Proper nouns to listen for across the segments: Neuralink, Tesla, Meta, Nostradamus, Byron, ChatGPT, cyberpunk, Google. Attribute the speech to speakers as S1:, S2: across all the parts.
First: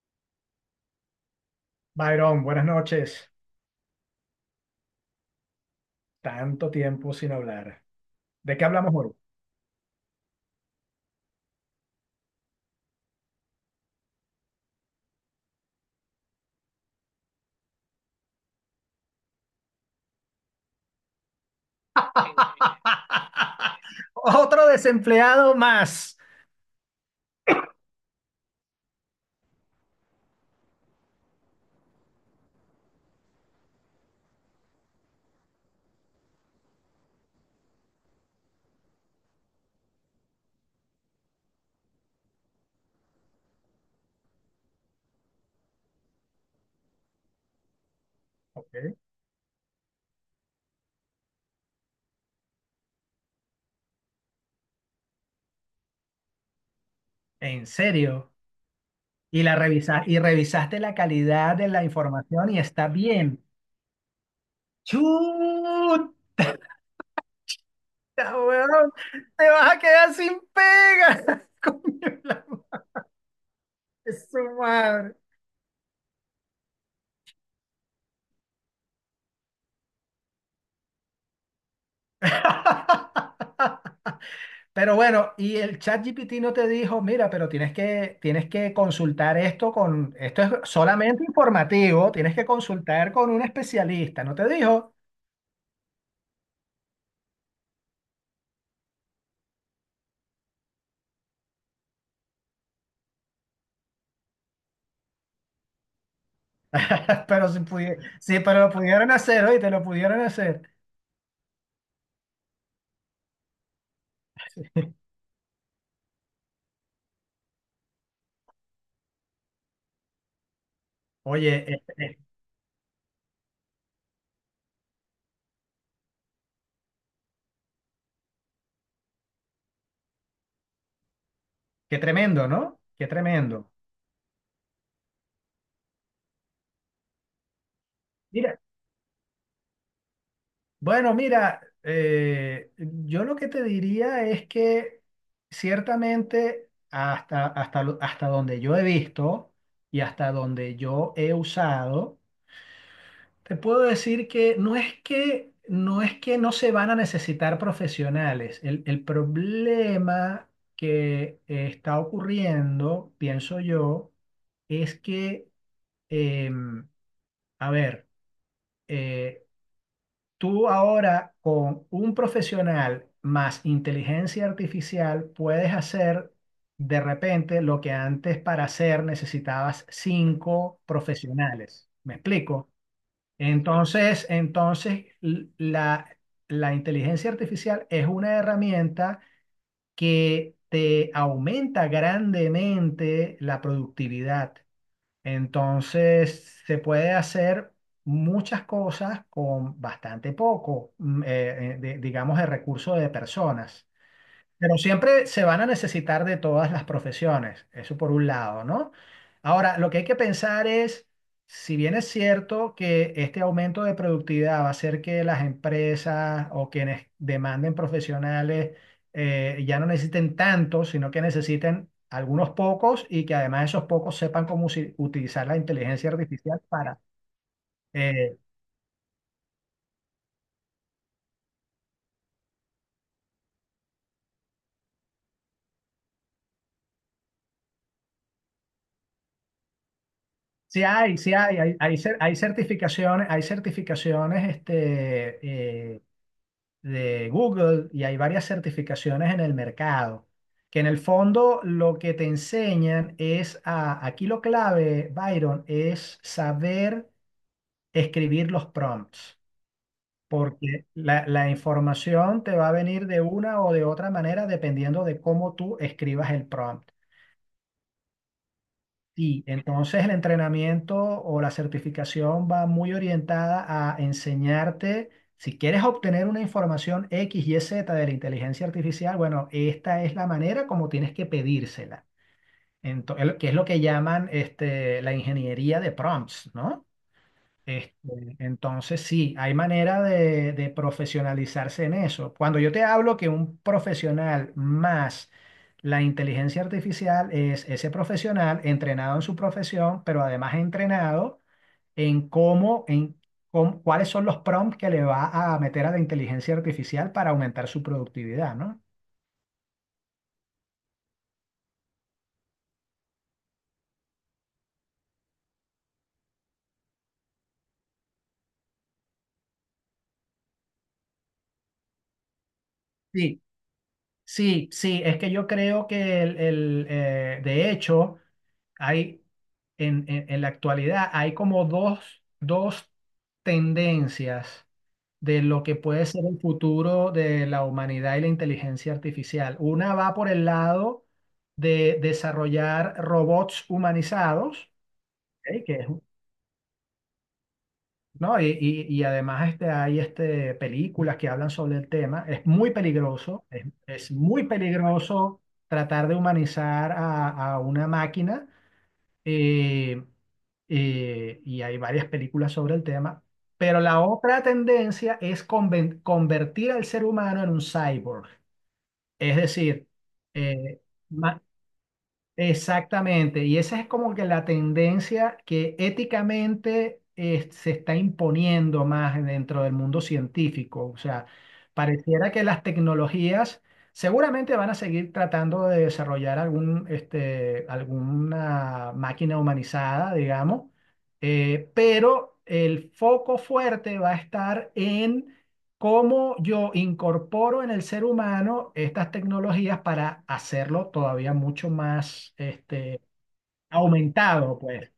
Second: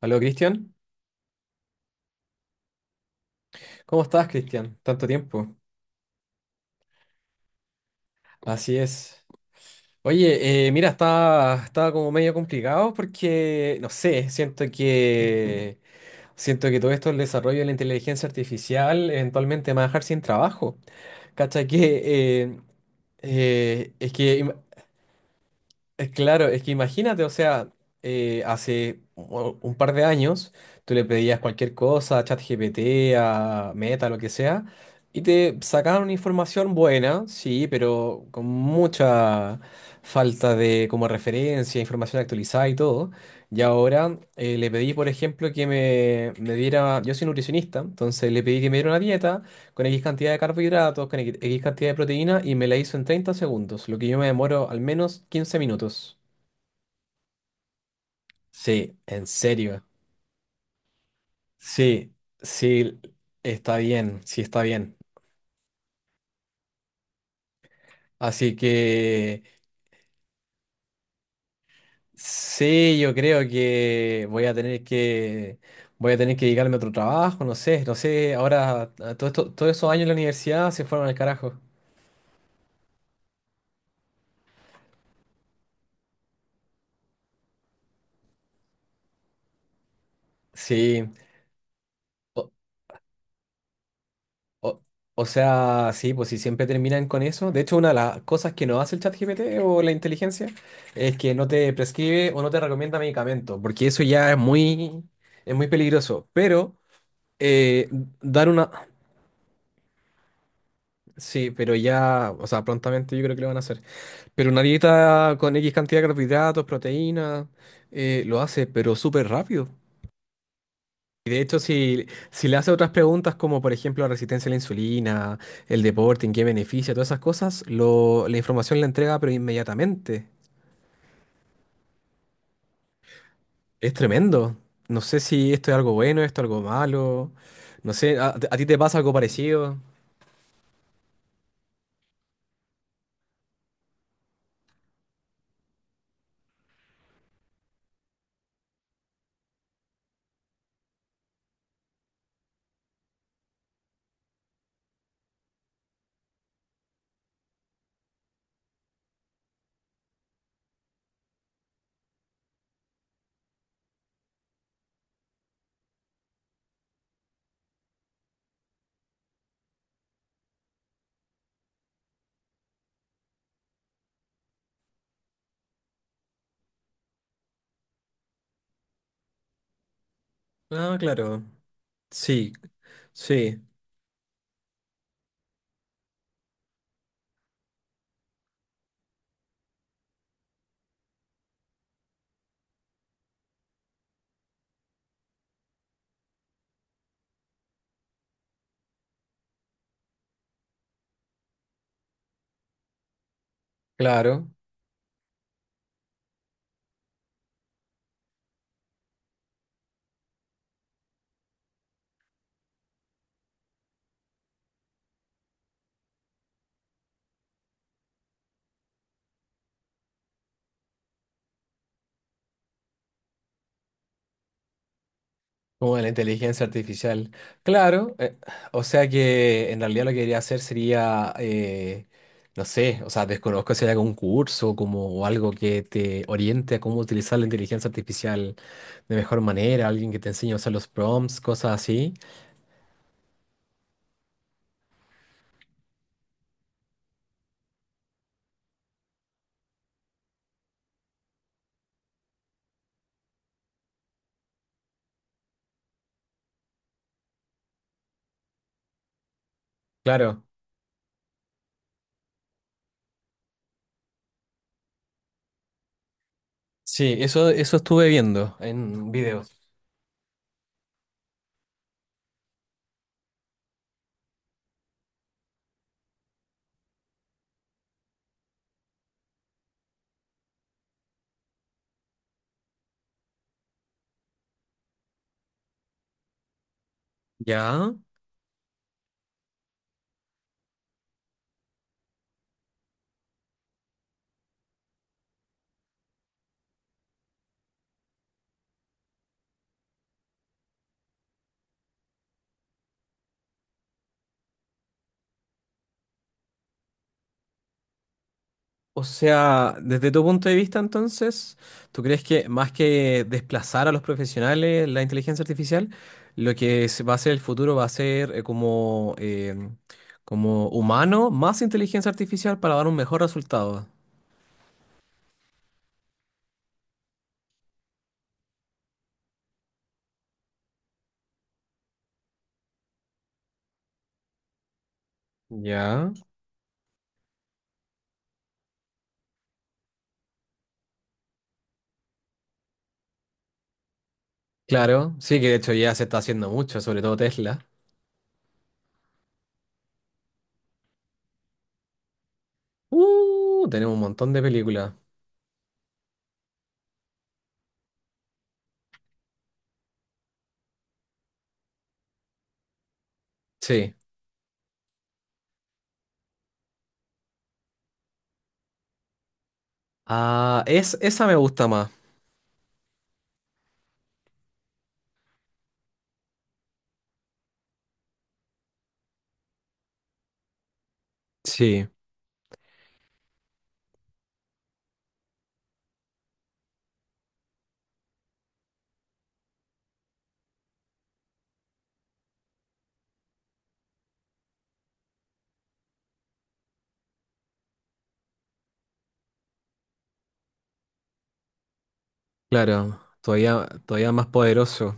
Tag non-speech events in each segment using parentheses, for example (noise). S1: Hola Cristian.
S2: Byron, buenas noches.
S1: ¿Cómo estás, Cristian? Tanto tiempo.
S2: Tanto tiempo sin hablar. ¿De qué
S1: Así
S2: hablamos hoy?
S1: es. Oye, mira, está como medio complicado porque, no sé, siento que todo esto, el desarrollo de la inteligencia artificial, eventualmente me va a dejar sin trabajo. Cacha que, eh,
S2: (laughs)
S1: eh, es que
S2: Otro desempleado más.
S1: Claro, es que imagínate, o sea, hace un par de años tú le pedías cualquier cosa a ChatGPT, a Meta, lo que sea, y te sacaban una información buena, sí, pero con mucha falta de como referencia, información actualizada y todo. Y ahora le pedí, por ejemplo, que me diera, yo soy nutricionista, entonces le pedí que
S2: Ok.
S1: me diera una dieta con X cantidad de carbohidratos, con X cantidad de proteína y me la hizo en 30 segundos, lo que yo me demoro al menos 15 minutos.
S2: ¿En serio?
S1: Sí, en
S2: Y la
S1: serio.
S2: revisa y revisaste la calidad de la
S1: Sí,
S2: información y está
S1: sí,
S2: bien.
S1: está bien, sí está bien.
S2: Chuta,
S1: Así
S2: weón.
S1: que
S2: Te vas a quedar sin pega. (laughs) Coño, la madre,
S1: sí, yo creo que
S2: su
S1: voy a tener
S2: madre.
S1: que voy a tener que dedicarme a otro trabajo, no sé, no sé, ahora a todos esos años en la universidad se fueron al carajo.
S2: (laughs) Pero bueno, y el chat GPT no te dijo, mira, pero tienes que consultar esto con, esto es
S1: Sí.
S2: solamente informativo, tienes que consultar con un especialista, no te
S1: O,
S2: dijo,
S1: o sea, sí, pues si siempre terminan con eso. De hecho, una de las cosas que no hace el ChatGPT o la inteligencia es que no te prescribe o no te recomienda medicamentos, porque eso es muy peligroso. Pero
S2: (laughs) pero si
S1: eh,
S2: pudi- sí,
S1: dar
S2: pero
S1: una...
S2: lo pudieron hacer, hoy te lo pudieron hacer.
S1: Sí, pero ya, o sea, prontamente yo creo que lo van a hacer. Pero una
S2: (laughs)
S1: dieta con X cantidad de carbohidratos, proteínas, lo hace, pero súper rápido. Y de
S2: Oye,
S1: hecho, si le hace otras preguntas como por ejemplo la resistencia a la insulina, el deporte, en qué beneficia, todas esas cosas, la información la entrega pero inmediatamente.
S2: qué tremendo, ¿no? Qué tremendo.
S1: Es tremendo. No sé si esto es algo bueno, esto es algo malo. No sé, a
S2: Mira,
S1: ti te pasa algo parecido?
S2: bueno, mira, yo lo que te diría es que ciertamente hasta donde yo he visto y hasta donde yo he usado. Te puedo decir que no es que no se van a necesitar profesionales. El problema que está ocurriendo, pienso yo, es que, em, a ver, eh, tú ahora con un profesional más inteligencia artificial puedes hacer de repente lo que antes para hacer necesitabas cinco
S1: Ah, claro.
S2: profesionales. ¿Me
S1: Sí,
S2: explico?
S1: sí,
S2: Entonces, la inteligencia artificial es una herramienta que te aumenta grandemente la productividad. Entonces, se puede hacer muchas cosas con bastante poco, digamos, de recurso de personas.
S1: claro.
S2: Pero siempre se van a necesitar de todas las profesiones, eso por un lado, ¿no? Ahora, lo que hay que pensar es, si bien es cierto que este aumento de productividad va a hacer que las empresas o quienes demanden profesionales ya no necesiten tantos, sino que necesiten algunos pocos y que además esos pocos sepan cómo utilizar la
S1: Como de la
S2: inteligencia artificial
S1: inteligencia
S2: para…
S1: artificial. Claro,
S2: eh,
S1: o sea que en realidad lo que quería hacer sería, no sé, o sea, desconozco si hay algún curso o algo que te oriente a cómo utilizar la inteligencia artificial de mejor manera, alguien que te enseñe a usar los
S2: Sí
S1: prompts,
S2: hay,
S1: cosas así.
S2: hay certificaciones este, de Google, y hay varias certificaciones en el mercado, que en el fondo lo que te enseñan es a, aquí lo clave, Byron, es saber escribir los prompts,
S1: Claro,
S2: porque la información te va a venir de una o de otra manera dependiendo de cómo tú escribas el prompt.
S1: sí, eso estuve viendo en
S2: Y
S1: videos.
S2: entonces el entrenamiento o la certificación va muy orientada a enseñarte, si quieres obtener una información X y Z de la inteligencia artificial, bueno, esta es la manera como tienes que pedírsela. Que es lo que llaman este, la ingeniería de prompts, ¿no?
S1: ¿Ya?
S2: Este, entonces, sí, hay manera de profesionalizarse en eso. Cuando yo te hablo que un profesional más la inteligencia artificial es ese profesional entrenado en su profesión, pero además entrenado en cómo, en cuáles son los prompts que le va a meter a la inteligencia artificial para aumentar su productividad, ¿no?
S1: O sea, desde tu punto de vista, entonces, ¿tú crees que más que desplazar a los profesionales la inteligencia artificial, lo que se va a ser el futuro va a ser como como humano más inteligencia artificial para dar un mejor
S2: Sí,
S1: resultado?
S2: sí, sí, es que yo creo que de hecho… Hay, en la actualidad hay como dos, dos tendencias de lo que puede
S1: Ya.
S2: ser el futuro de la humanidad y la inteligencia artificial. Una va por el lado de desarrollar robots humanizados,
S1: Claro, sí que de
S2: ¿ok?
S1: hecho ya se está haciendo mucho, sobre todo Tesla.
S2: ¿No? Y, y además este, hay este, películas que hablan sobre el tema.
S1: Tenemos un
S2: Es
S1: montón de
S2: muy
S1: películas.
S2: peligroso tratar de humanizar a una máquina eh, y hay varias películas sobre el tema, pero
S1: Sí.
S2: la otra tendencia es convertir al ser humano en un cyborg, es decir,
S1: Ah,
S2: eh,
S1: esa me
S2: ma-
S1: gusta más.
S2: Exactamente, y esa es como que la tendencia que éticamente se está imponiendo más dentro del mundo científico. O sea,
S1: Sí,
S2: pareciera que las tecnologías seguramente van a seguir tratando de desarrollar algún, este, alguna máquina humanizada, digamos, pero el foco fuerte va a estar en cómo yo incorporo en el ser humano estas tecnologías para hacerlo todavía mucho más
S1: claro.
S2: este,
S1: Todavía, todavía más
S2: aumentado, pues,
S1: poderoso.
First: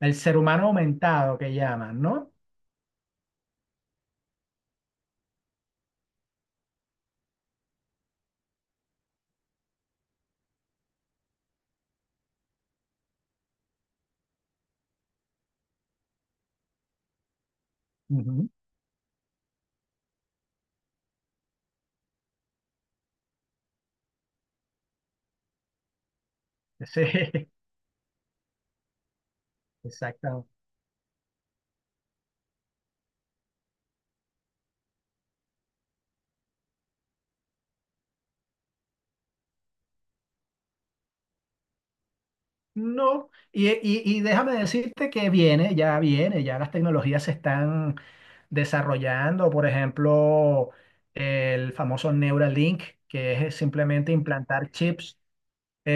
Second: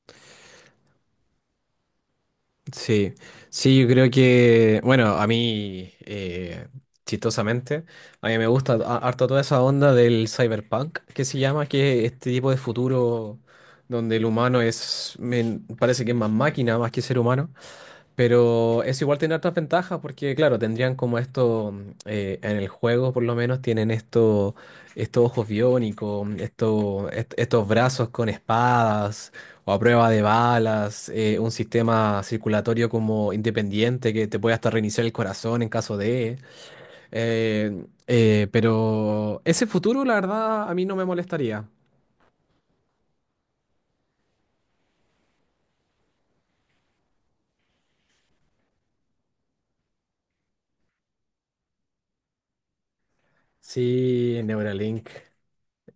S2: el ser humano aumentado que llaman, ¿no?
S1: Sí, sí, yo creo que, bueno, a mí, chistosamente, a mí me gusta harto toda esa onda del cyberpunk, que se llama, que es este tipo de futuro donde el humano parece que es más máquina, más que ser humano,
S2: Ujú.
S1: pero eso igual tiene otras ventajas porque, claro, tendrían como esto, en el juego por lo menos tienen esto, estos ojos biónicos,
S2: Sí, (laughs)
S1: estos brazos con espadas o a prueba de
S2: exacto.
S1: balas, un sistema circulatorio como independiente que te puede hasta reiniciar el corazón en caso de... pero ese futuro, la verdad, a mí no me molestaría.
S2: No, y, y déjame decirte que viene, ya las tecnologías se están desarrollando, por ejemplo, el famoso Neuralink, que es simplemente
S1: Sí,
S2: implantar
S1: Neuralink
S2: chips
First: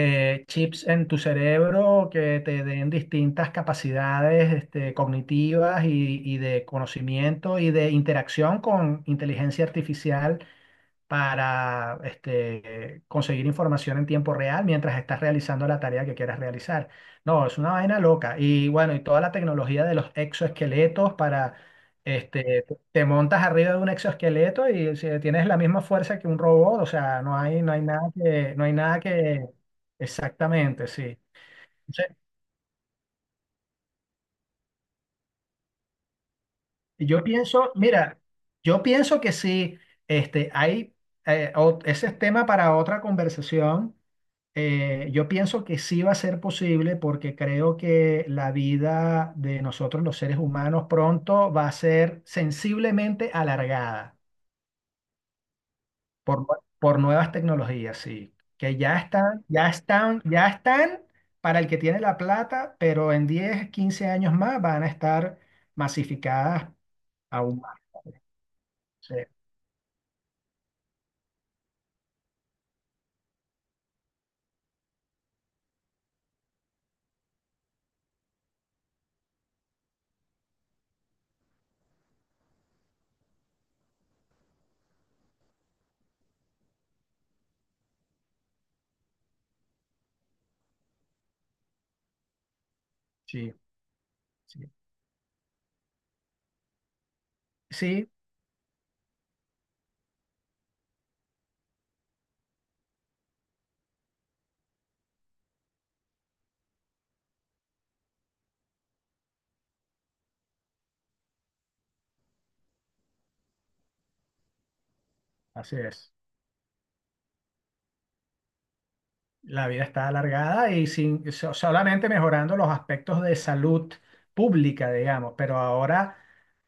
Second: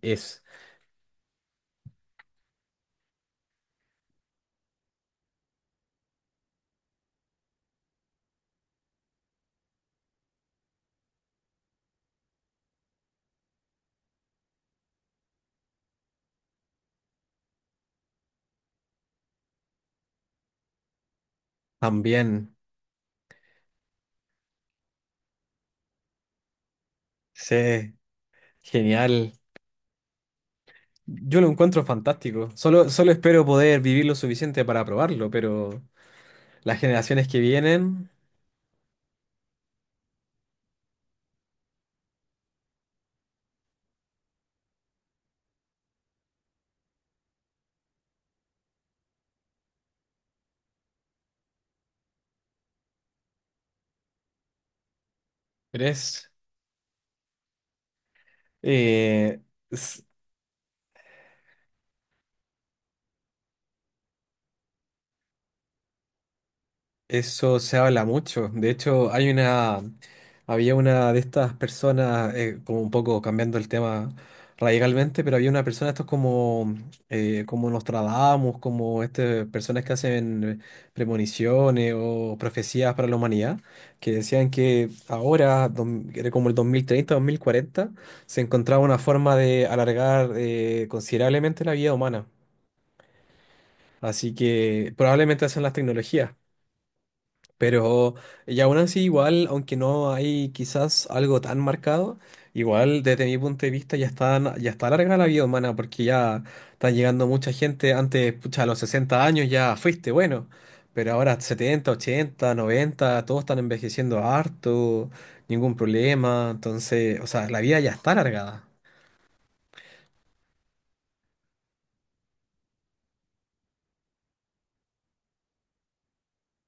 S1: es
S2: chips en tu cerebro que te den distintas capacidades este, cognitivas y de conocimiento y de interacción con inteligencia artificial para este, conseguir información en tiempo real mientras estás realizando la tarea que quieras realizar. No, es una vaina loca. Y bueno, y toda la tecnología de los exoesqueletos para,
S1: también,
S2: este, te montas arriba de un exoesqueleto y si tienes la misma fuerza que un robot, o sea, no hay, no hay
S1: sí,
S2: nada que, no hay nada
S1: genial.
S2: que, exactamente, sí.
S1: Yo lo encuentro
S2: O
S1: fantástico. Solo espero poder vivir lo suficiente para probarlo, pero las
S2: yo
S1: generaciones que
S2: pienso,
S1: vienen,
S2: mira, yo pienso que sí, este, hay, ese es tema para otra conversación. Yo pienso que sí va a ser posible porque creo que la vida de nosotros los seres humanos pronto va a ser sensiblemente alargada
S1: ¿crees?
S2: por, por nuevas tecnologías, sí, que
S1: Eh,
S2: ya están para el que tiene la plata, pero en 10 15 años más van a estar masificadas
S1: Eso
S2: aún más.
S1: se habla mucho. De hecho,
S2: Sí,
S1: había una de estas personas, como un poco cambiando el tema radicalmente, pero había una persona, estos como como Nostradamus, como este, personas que hacen premoniciones o profecías para la humanidad, que decían que ahora, era como el 2030, 2040, se encontraba una forma de alargar, considerablemente la vida humana.
S2: sí,
S1: Así
S2: sí,
S1: que probablemente hacen las tecnologías.
S2: Sí,
S1: Pero y aún así, igual, aunque no hay quizás algo tan marcado, igual desde mi punto de vista ya está larga la vida humana porque ya está llegando mucha gente. Antes, pucha, a los 60 años ya fuiste bueno, pero ahora 70, 80, 90 todos están envejeciendo harto, ningún
S2: así es.
S1: problema. Entonces, o sea, la vida ya está alargada.
S2: La vida está alargada y sin, so- solamente mejorando los aspectos de salud pública, digamos, pero ahora,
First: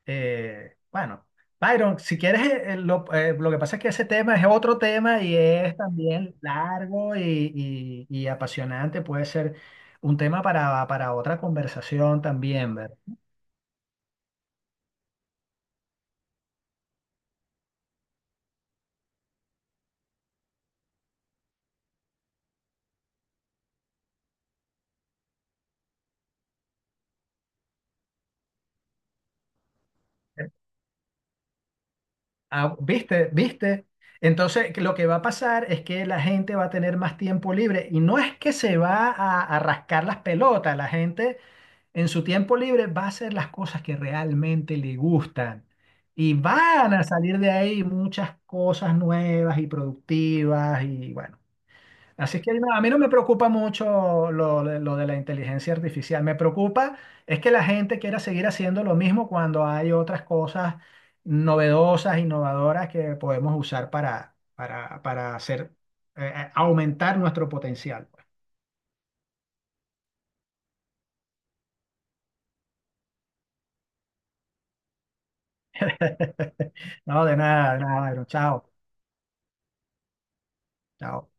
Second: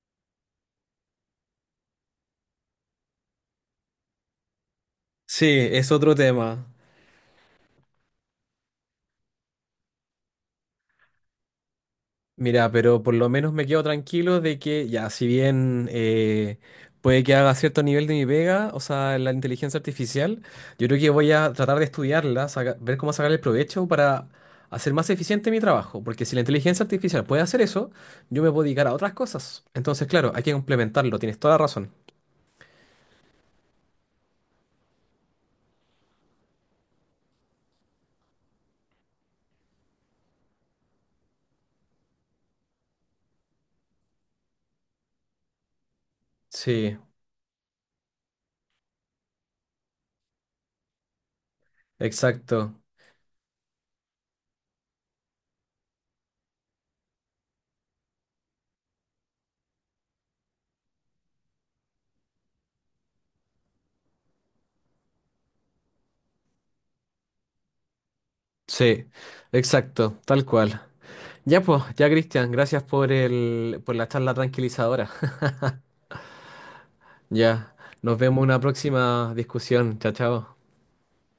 S2: bueno, Byron, si quieres, lo que pasa es que ese tema es otro tema y
S1: Sí,
S2: es
S1: es otro
S2: también
S1: tema.
S2: largo y, y apasionante, puede ser un tema para otra conversación
S1: Mira,
S2: también, ¿verdad?
S1: pero por lo menos me quedo tranquilo de que ya, si bien puede que haga cierto nivel de mi pega, o sea, la inteligencia artificial, yo creo que voy a tratar de estudiarla, ver cómo sacarle el provecho para hacer más eficiente mi trabajo, porque si la inteligencia artificial puede hacer eso, yo me puedo dedicar a otras cosas. Entonces, claro, hay que complementarlo, tienes toda la razón.
S2: Ah, ¿viste? ¿Viste? Entonces, que lo que va a pasar es que la gente va a tener más tiempo libre y no es que se va a rascar las pelotas, la gente en su tiempo libre va a hacer las cosas que realmente le gustan. Y van
S1: Sí,
S2: a salir de ahí muchas cosas nuevas y productivas y bueno. Así que no,
S1: exacto.
S2: a mí no me preocupa mucho lo de la inteligencia artificial. Me preocupa es que la gente quiera seguir haciendo lo mismo cuando hay otras cosas novedosas, innovadoras que podemos usar para hacer, aumentar nuestro potencial.
S1: Sí, exacto, tal cual. Ya pues, ya Cristian, gracias por por la charla tranquilizadora.
S2: (laughs) No,
S1: Ya,
S2: de nada,
S1: nos
S2: Byron.
S1: vemos en una
S2: Chao,
S1: próxima discusión. Chao, chao.
S2: chao.